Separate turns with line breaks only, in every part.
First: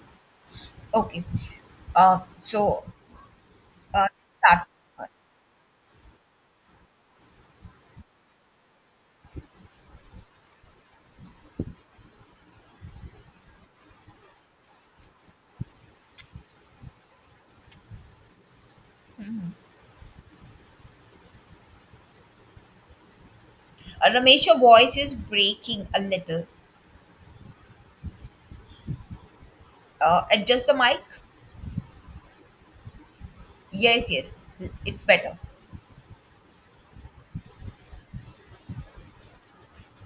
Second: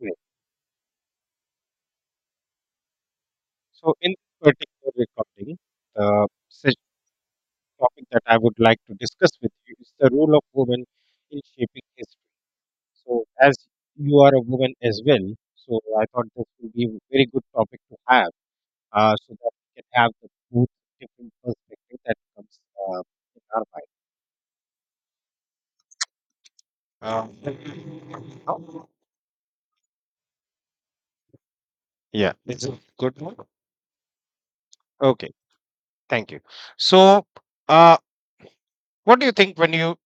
Right.
Okay. Uh, so,
So
uh,
in this
start
particular
first.
recording, the such topic that I would like to discuss with you is the role of women in shaping history. So as you are a woman as well, so I thought this would be a very good topic to have, so that we can have the both different perspective that comes in
Ramesh, your voice is breaking a little.
our mind.
Adjust the mic.
Yeah, it's a good one.
Yes, yes, it's
Okay,
better.
thank you. So, uh, what do you think when you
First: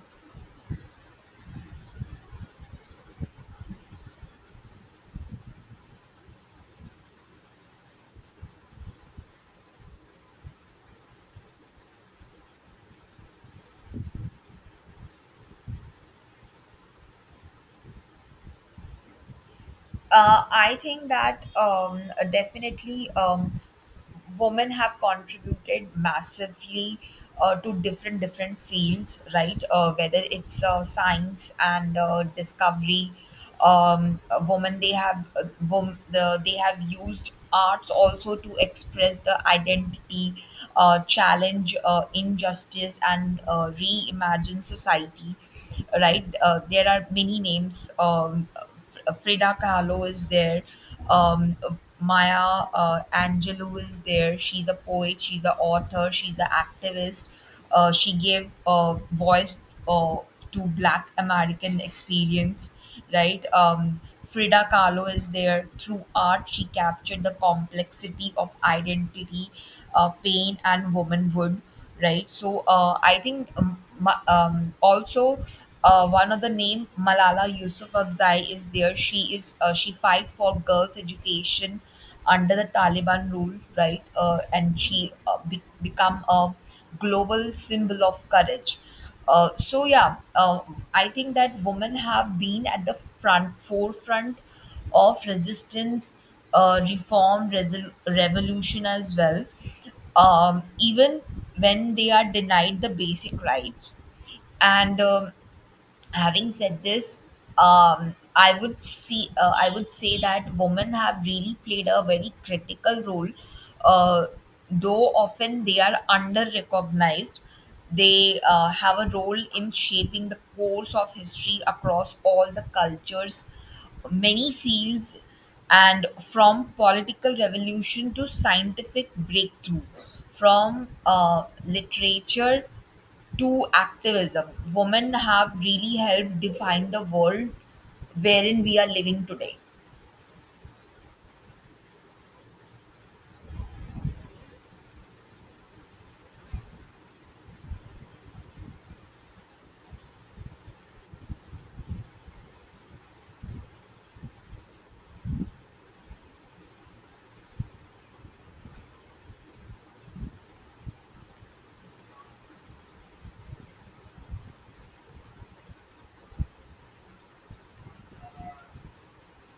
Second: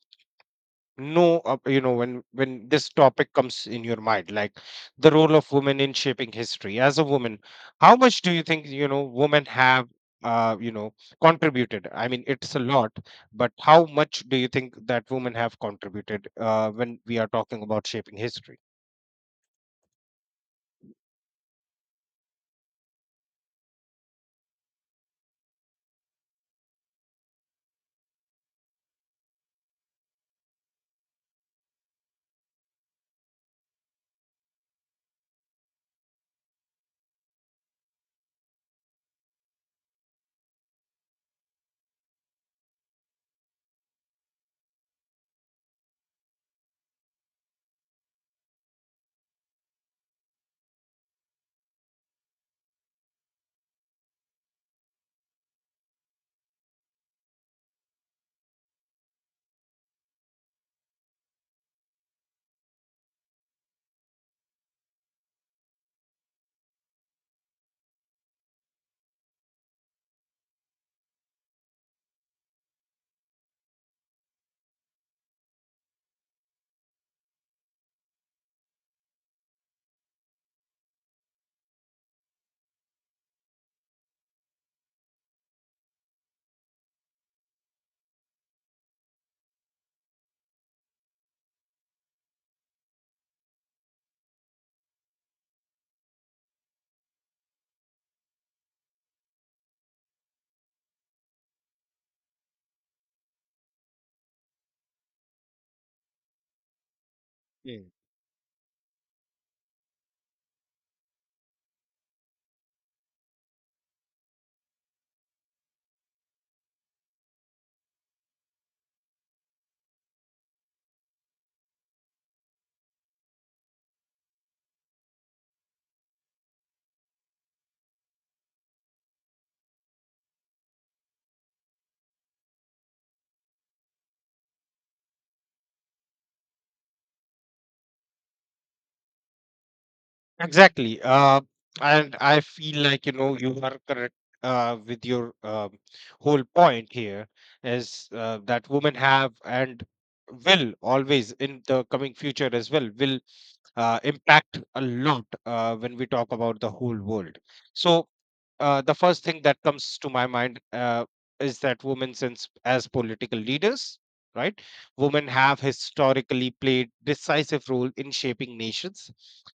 know uh, you know when when this topic comes in your mind like the role of women in shaping history as a woman, how much do you think, you know, women have uh, you know contributed? I mean, it's a lot, but how much do you think that women have contributed when we are talking about shaping history?
I think that definitely women have contributed massively to different fields, right? Whether it's science and discovery, women they have used arts also to express the identity, challenge injustice, and reimagine society, right? There are many names. Frida Kahlo is there. Um, Maya Angelou is there. She's a poet. She's an author. She's an activist. She gave a voice uh, to Black American experience, right? Frida Kahlo is there. Through art, she captured the complexity of identity, pain, and womanhood, right? So I think also one of the name Malala Yousafzai is there. She fight for girls' education under the Taliban rule, right? And she become a global symbol of courage. Uh, so yeah, uh, I think that women have been at the front forefront of resistance, reform, revolution as well, even when they are denied the basic rights. And Having said this, I would say that women have really played a very critical role, uh, though often they are under recognized. They have a role in shaping the course of history across all the cultures, many fields, and from political revolution to scientific breakthrough, from literature to activism. Women have really helped define the world wherein we are living today.
Exactly. And I feel like, you know, you are correct with your whole point here is that women have and will always in the coming future as well will impact a lot when we talk about the whole world. So the first thing that comes to my mind is that women since as political leaders, right, women have historically played decisive role in shaping nations.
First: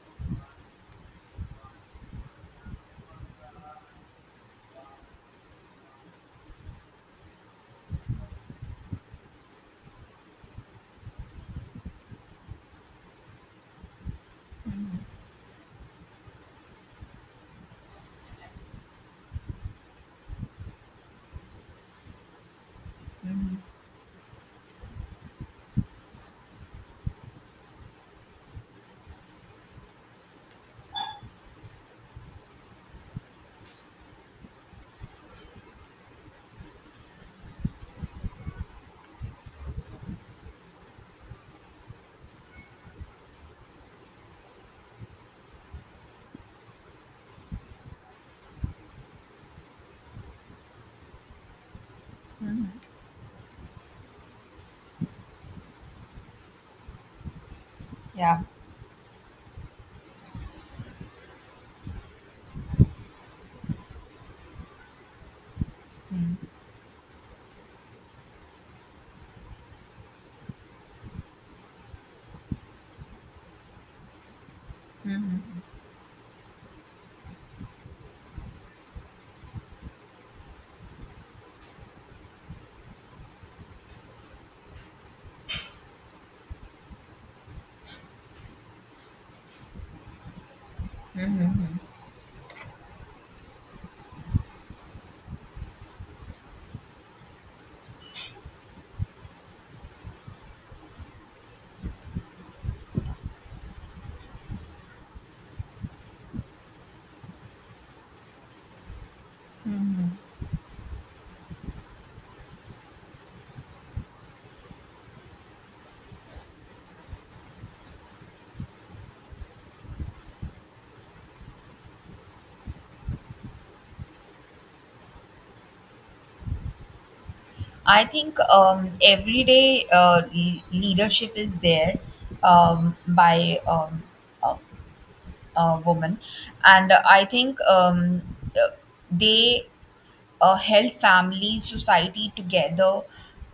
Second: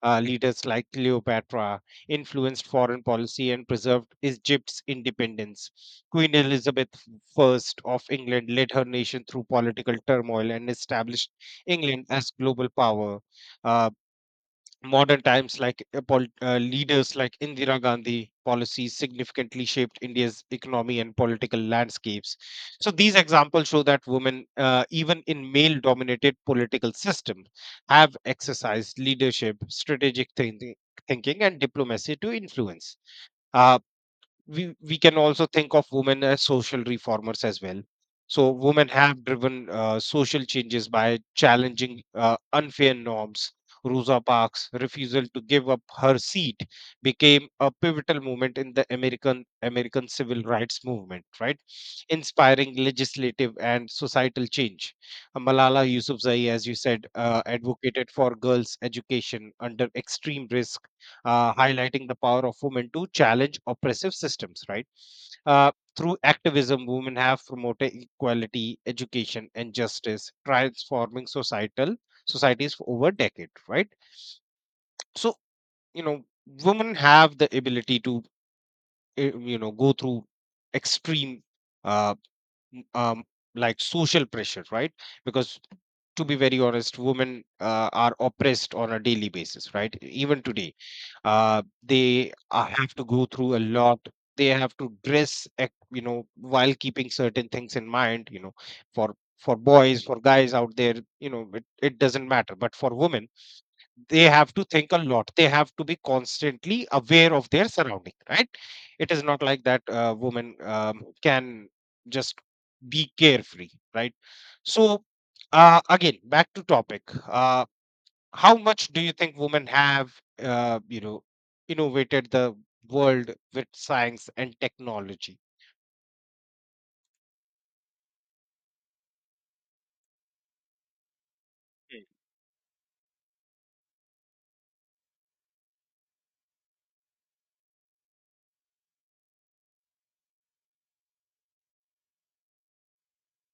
Leaders like Cleopatra influenced foreign policy and preserved Egypt's independence. Queen Elizabeth I of England led her nation through political turmoil and established England as global power. Uh, Modern times, like leaders like Indira Gandhi policies significantly shaped India's economy and political landscapes. So these examples show that women, even in male dominated political system, have exercised leadership, strategic thinking, and diplomacy to influence. uh, we can also think of women as social reformers as well. So women have driven social changes by challenging unfair norms. Rosa Parks' refusal to give up her seat became a pivotal moment in the American civil rights movement, right? Inspiring legislative and societal change. Malala Yousafzai, as you said, advocated for
Yeah.
girls' education under extreme risk, highlighting the power of women to challenge oppressive systems, right? Uh, Through activism, women have promoted equality, education, and justice, transforming societal societies for over decade, right? So, you know, women have the ability to, you know, go through extreme uh, um, like social pressure, right? Because to be very honest, women are oppressed on a daily basis, right? Even today, they have to go through a lot. They have to dress, you know, while keeping certain things in mind. You know, for boys, for guys out there, you know, it doesn't matter. But for women, they have to think a lot, they have to be constantly aware of their surrounding, right? It is not like that woman can just be carefree, right? So again back to topic. uh, how much do you think women have uh, you know innovated the world with science and technology?
I think everyday leadership is there, by a, a woman, and I think uh, they held family, society together,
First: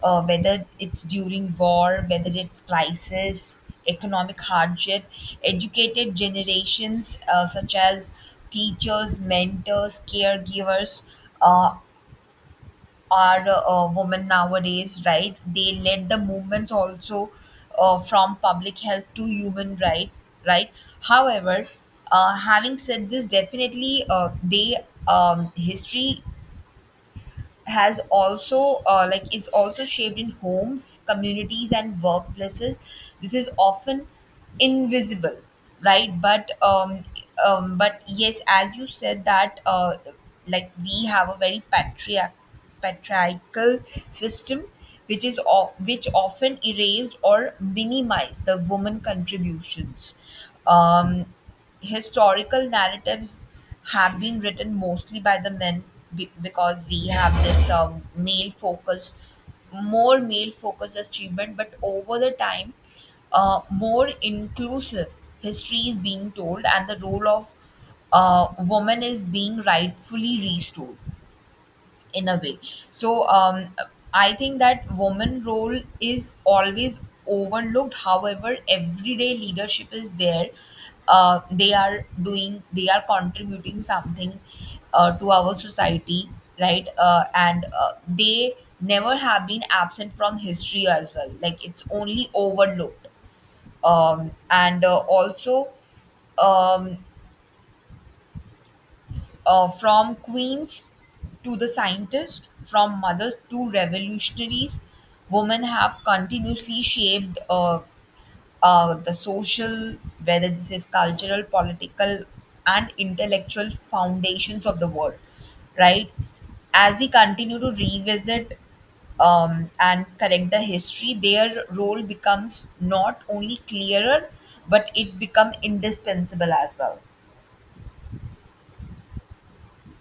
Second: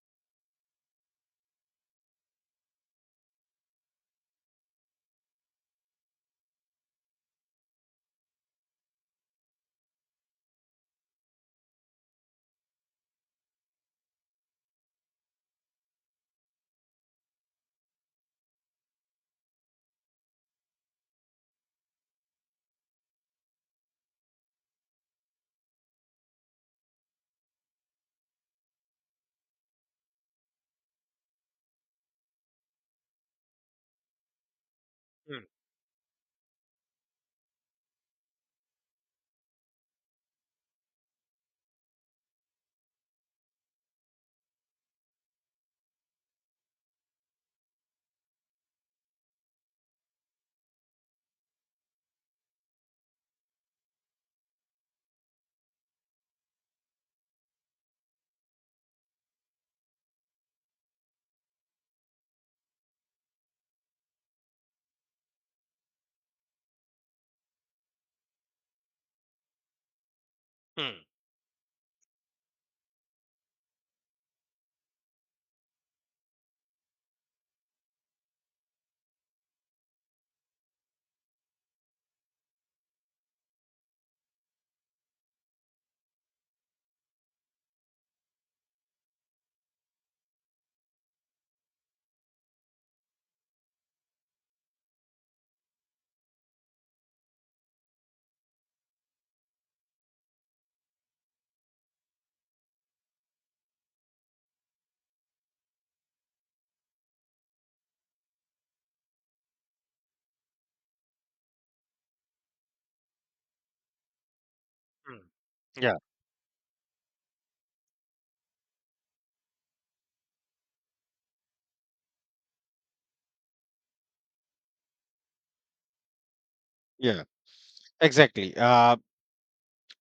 whether it's during war, whether it's crisis, economic hardship, educated generations such as teachers, mentors, caregivers uh, are women nowadays, right? They led the movements also from public health to human rights, right? However, having said this, definitely they, history has also like is also shaped in homes, communities and workplaces. This is often
Mm,
invisible,
mm,
right? But but yes, as you said that, like we have a very patriarchal system which which often erased or minimized the woman contributions. Um, historical narratives have been written mostly by the men, because we have this male focused more male focused achievement. But over the time, more inclusive history is being told and the role of woman is being rightfully restored
mm,
in a way. So I think that woman role is always overlooked, however everyday leadership is there. They are doing, they are contributing something to our society, right? And They never have been absent from history as well, like it's only overlooked. And also um, from queens to the scientists, from mothers to revolutionaries, women have continuously shaped the social, whether this is cultural, political, and intellectual foundations of the world,
mm. Yeah,
right? As we continue to revisit, and correct the history, their role becomes not only clearer, but it becomes indispensable as well.
yeah, exactly.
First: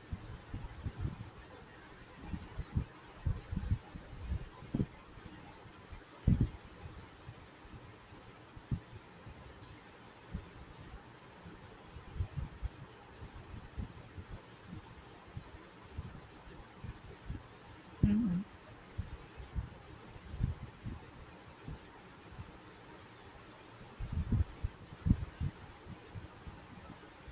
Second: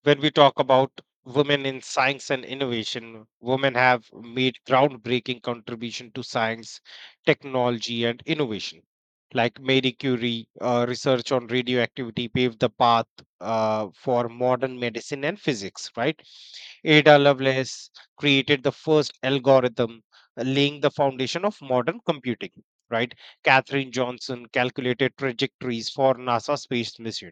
When we talk about women in science and innovation, women have made groundbreaking contribution to science, technology, and innovation. Like Marie Curie, research on radioactivity paved the path for modern medicine and physics, right? Ada Lovelace created the first algorithm, laying the foundation of modern computing, right? Catherine Johnson calculated trajectories for NASA space mission,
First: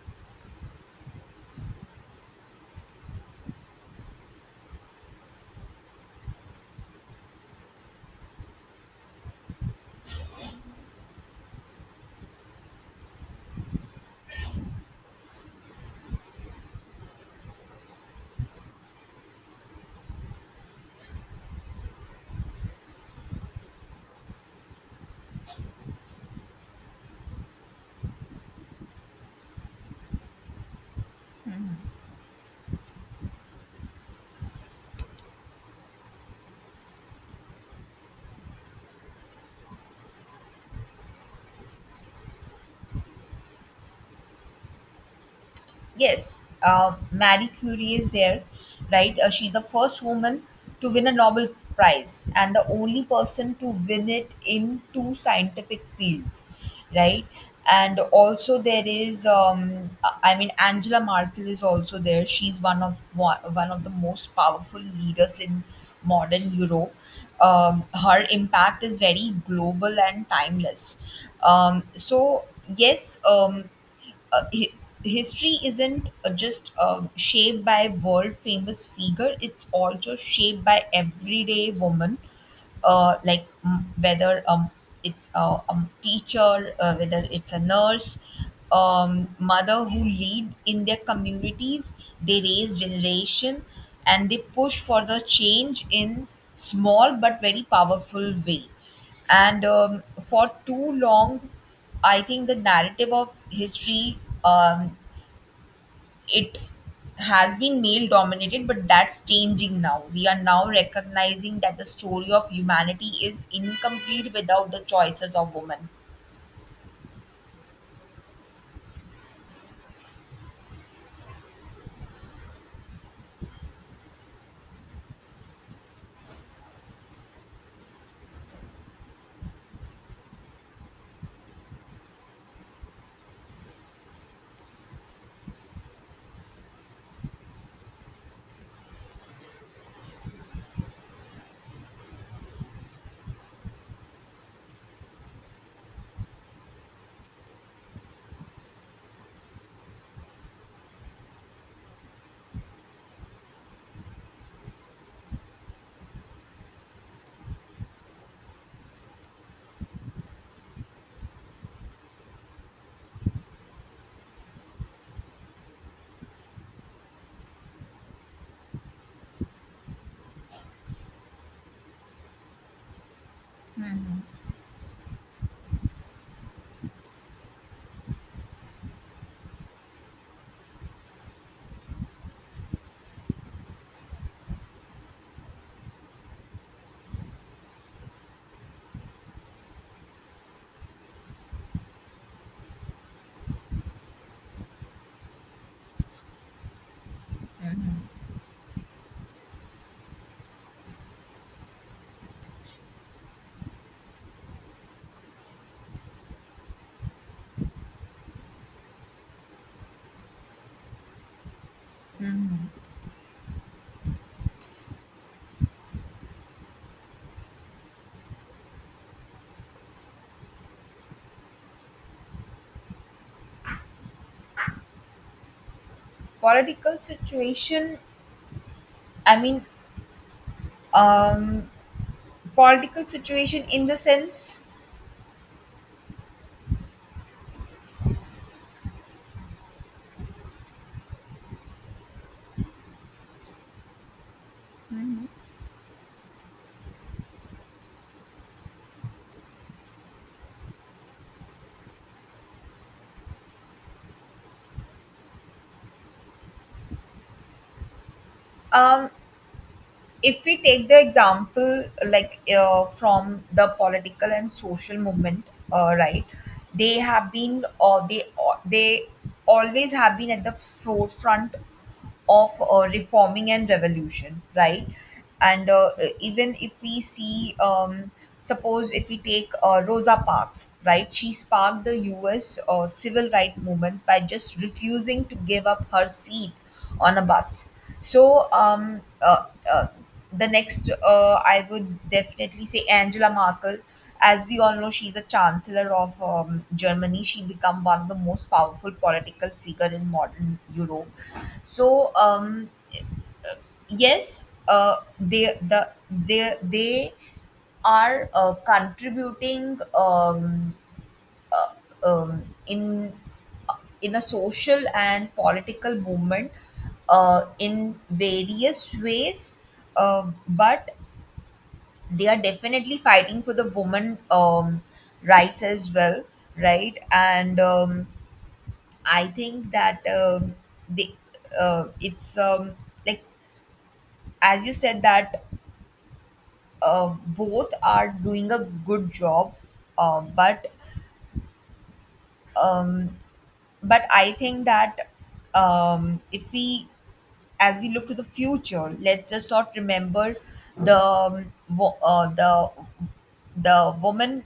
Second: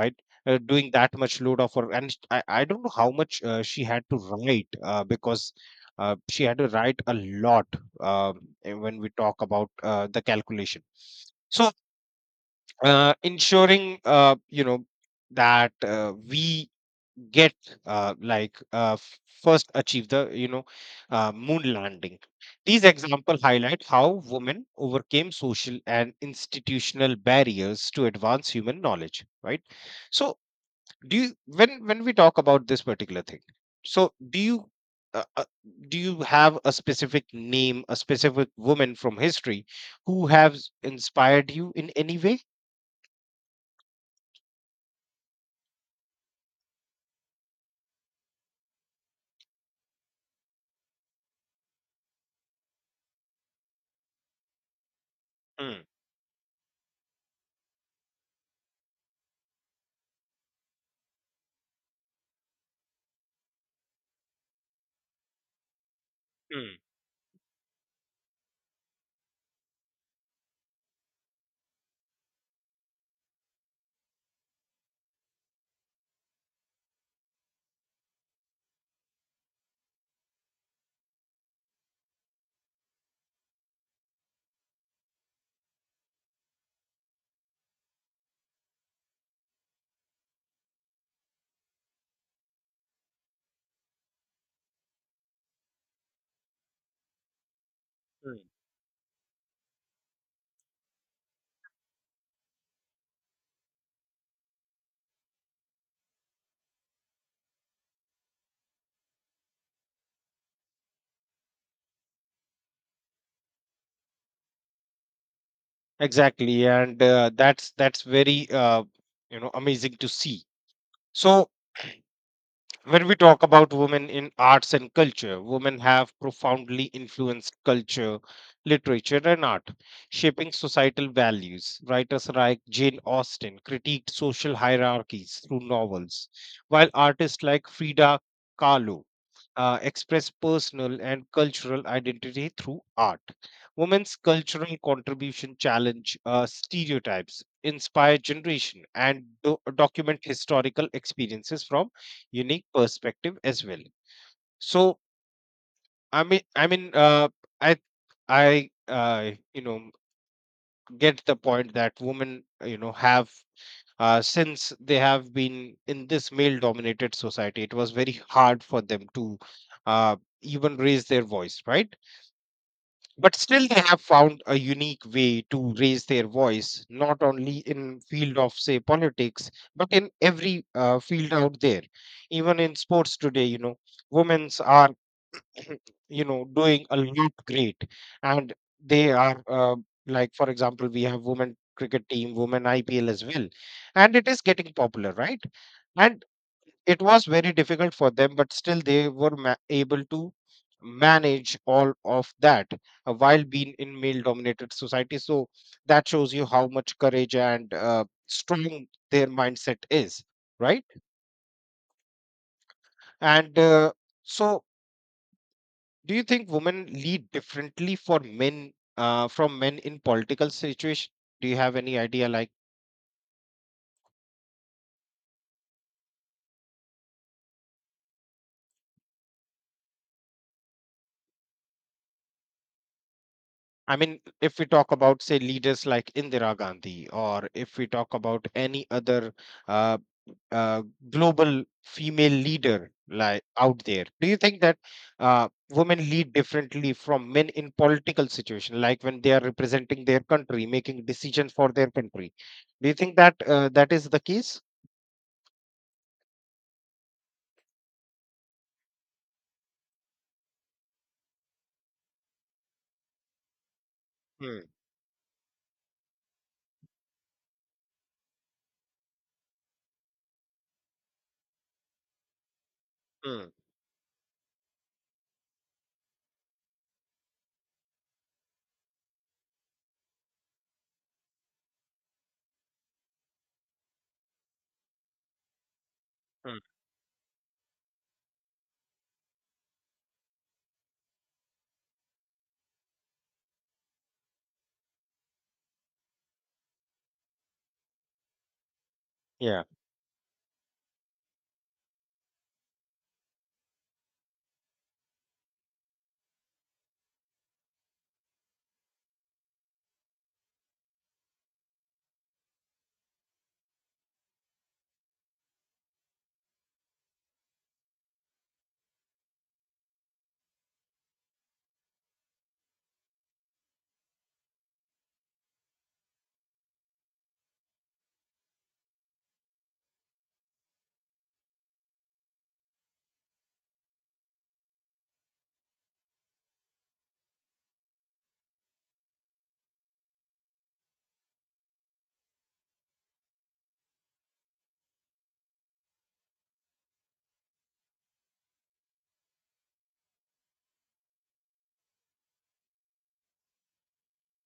right? Doing that much load of work and I don't know how much she had to write, because she had to write a lot. When we talk about the calculation. So ensuring, you know, that we get first achieve the, you know, moon landing. These examples highlight how women overcame social and institutional barriers to advance human knowledge, right? So do you, when we talk about this particular thing, so uh, uh, do you have a specific name, a specific woman from history, who has inspired you in any way?
Yes, Marie Curie is there, right? She's the first woman to win a Nobel Prize and the only person to win it in two
Mm,
scientific fields, right? And also there is, I mean, Angela Merkel is also there. She's one of the most powerful leaders in modern
mm,
Europe. Her impact is very global and timeless. Um, so yes, um, uh, hi- History isn't just, um, shaped by world famous figure. It's also shaped by everyday woman, like, mm, whether, it's a teacher, whether it's a nurse, mother, who lead in their communities. They raise generation and they push for the change in small but very powerful
mm.
way. And for too long I think the narrative of history, um, it has been male dominated, but that's changing now. We are now recognizing that the story of humanity is incomplete without the choices of women.
Exactly, and that's very you know, amazing to see. So when we talk about women in arts and culture, women have profoundly influenced culture, literature, and art, shaping societal values. Writers like Jane Austen critiqued social hierarchies through novels, while artists like Frida Kahlo express personal and cultural identity through art. Women's cultural contribution challenge stereotypes, inspire generation, and document historical experiences from unique perspective as well. So I mean I mean I I you know, get the point that women, have since they have been in this male dominated society, it was very hard for them to uh, even raise their voice, right? But still they have found a unique way to raise their voice not only in field of say politics but in every field out there. Even in sports today, you know, women's are you know, doing a lot great. And they are like, for example, we have women cricket team, women IPL as well, and it is getting popular, right? And it was very difficult for them, but still they were able to manage all of that while being in male dominated society. So that shows you how much courage and strong their mindset is, right? And so do you think women lead differently for men, from men in political situation? Do you have any idea, like,
Political situation, I mean, um, political situation in
I
the
mean, if
sense,
we talk about say leaders like Indira Gandhi, or if we talk about any other uh, uh, global female leader, like, out there, do you think that uh, women lead differently from men in political situation, like when they are representing their country, making decision for their country? Do you think that that is the case?
um, if we take the example like from the political and
Hmm,
social movement, right, they have been uh, they they always have been at the forefront of
hmm,
reforming and revolution, right? And even if we see, suppose if we take Rosa Parks, right, she sparked the US civil rights movements by just refusing to give up her seat
hmm.
on a bus. so um, uh, uh, the next, I would definitely say Angela Merkel. As we all know, she's a chancellor of, Germany. She become one of the most powerful political
Yeah.
figure in modern Europe. So yes, they, they are contributing, um, in in a social and political movement in various ways, but they are definitely fighting for the woman, rights as well, right? And I think that, they, it's, like, as you said that, both are doing a good job. Uh, but um, but I think that, if we, as we look to the future, let's just not remember the the women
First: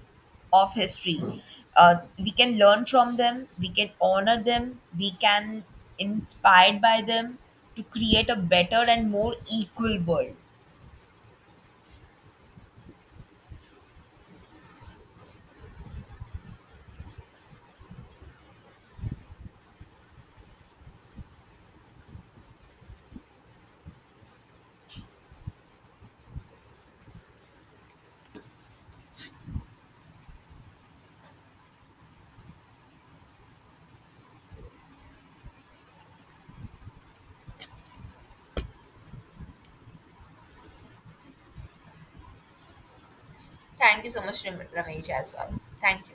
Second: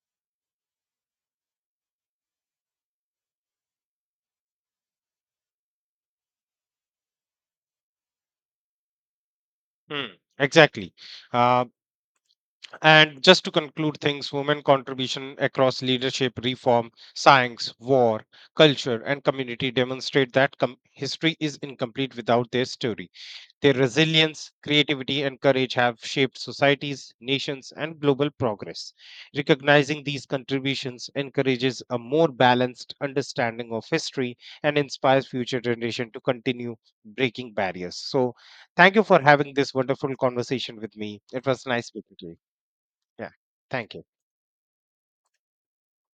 of history. We can learn from them, we can honor them, we can inspired by them to create a better and more equal
Mm,
world.
exactly. Uh, and just to conclude things, women contribution across leadership, reform, science, war, culture, and community demonstrate that history is incomplete without their story. Their resilience, creativity, and courage have shaped societies, nations, and global progress. Recognizing these contributions encourages a more balanced understanding of history and inspires future generations to continue breaking barriers. So, thank you for having this wonderful conversation with me. It was nice speaking to you. Yeah, thank you.
Thank you so much, Ramesh, as well, thank you.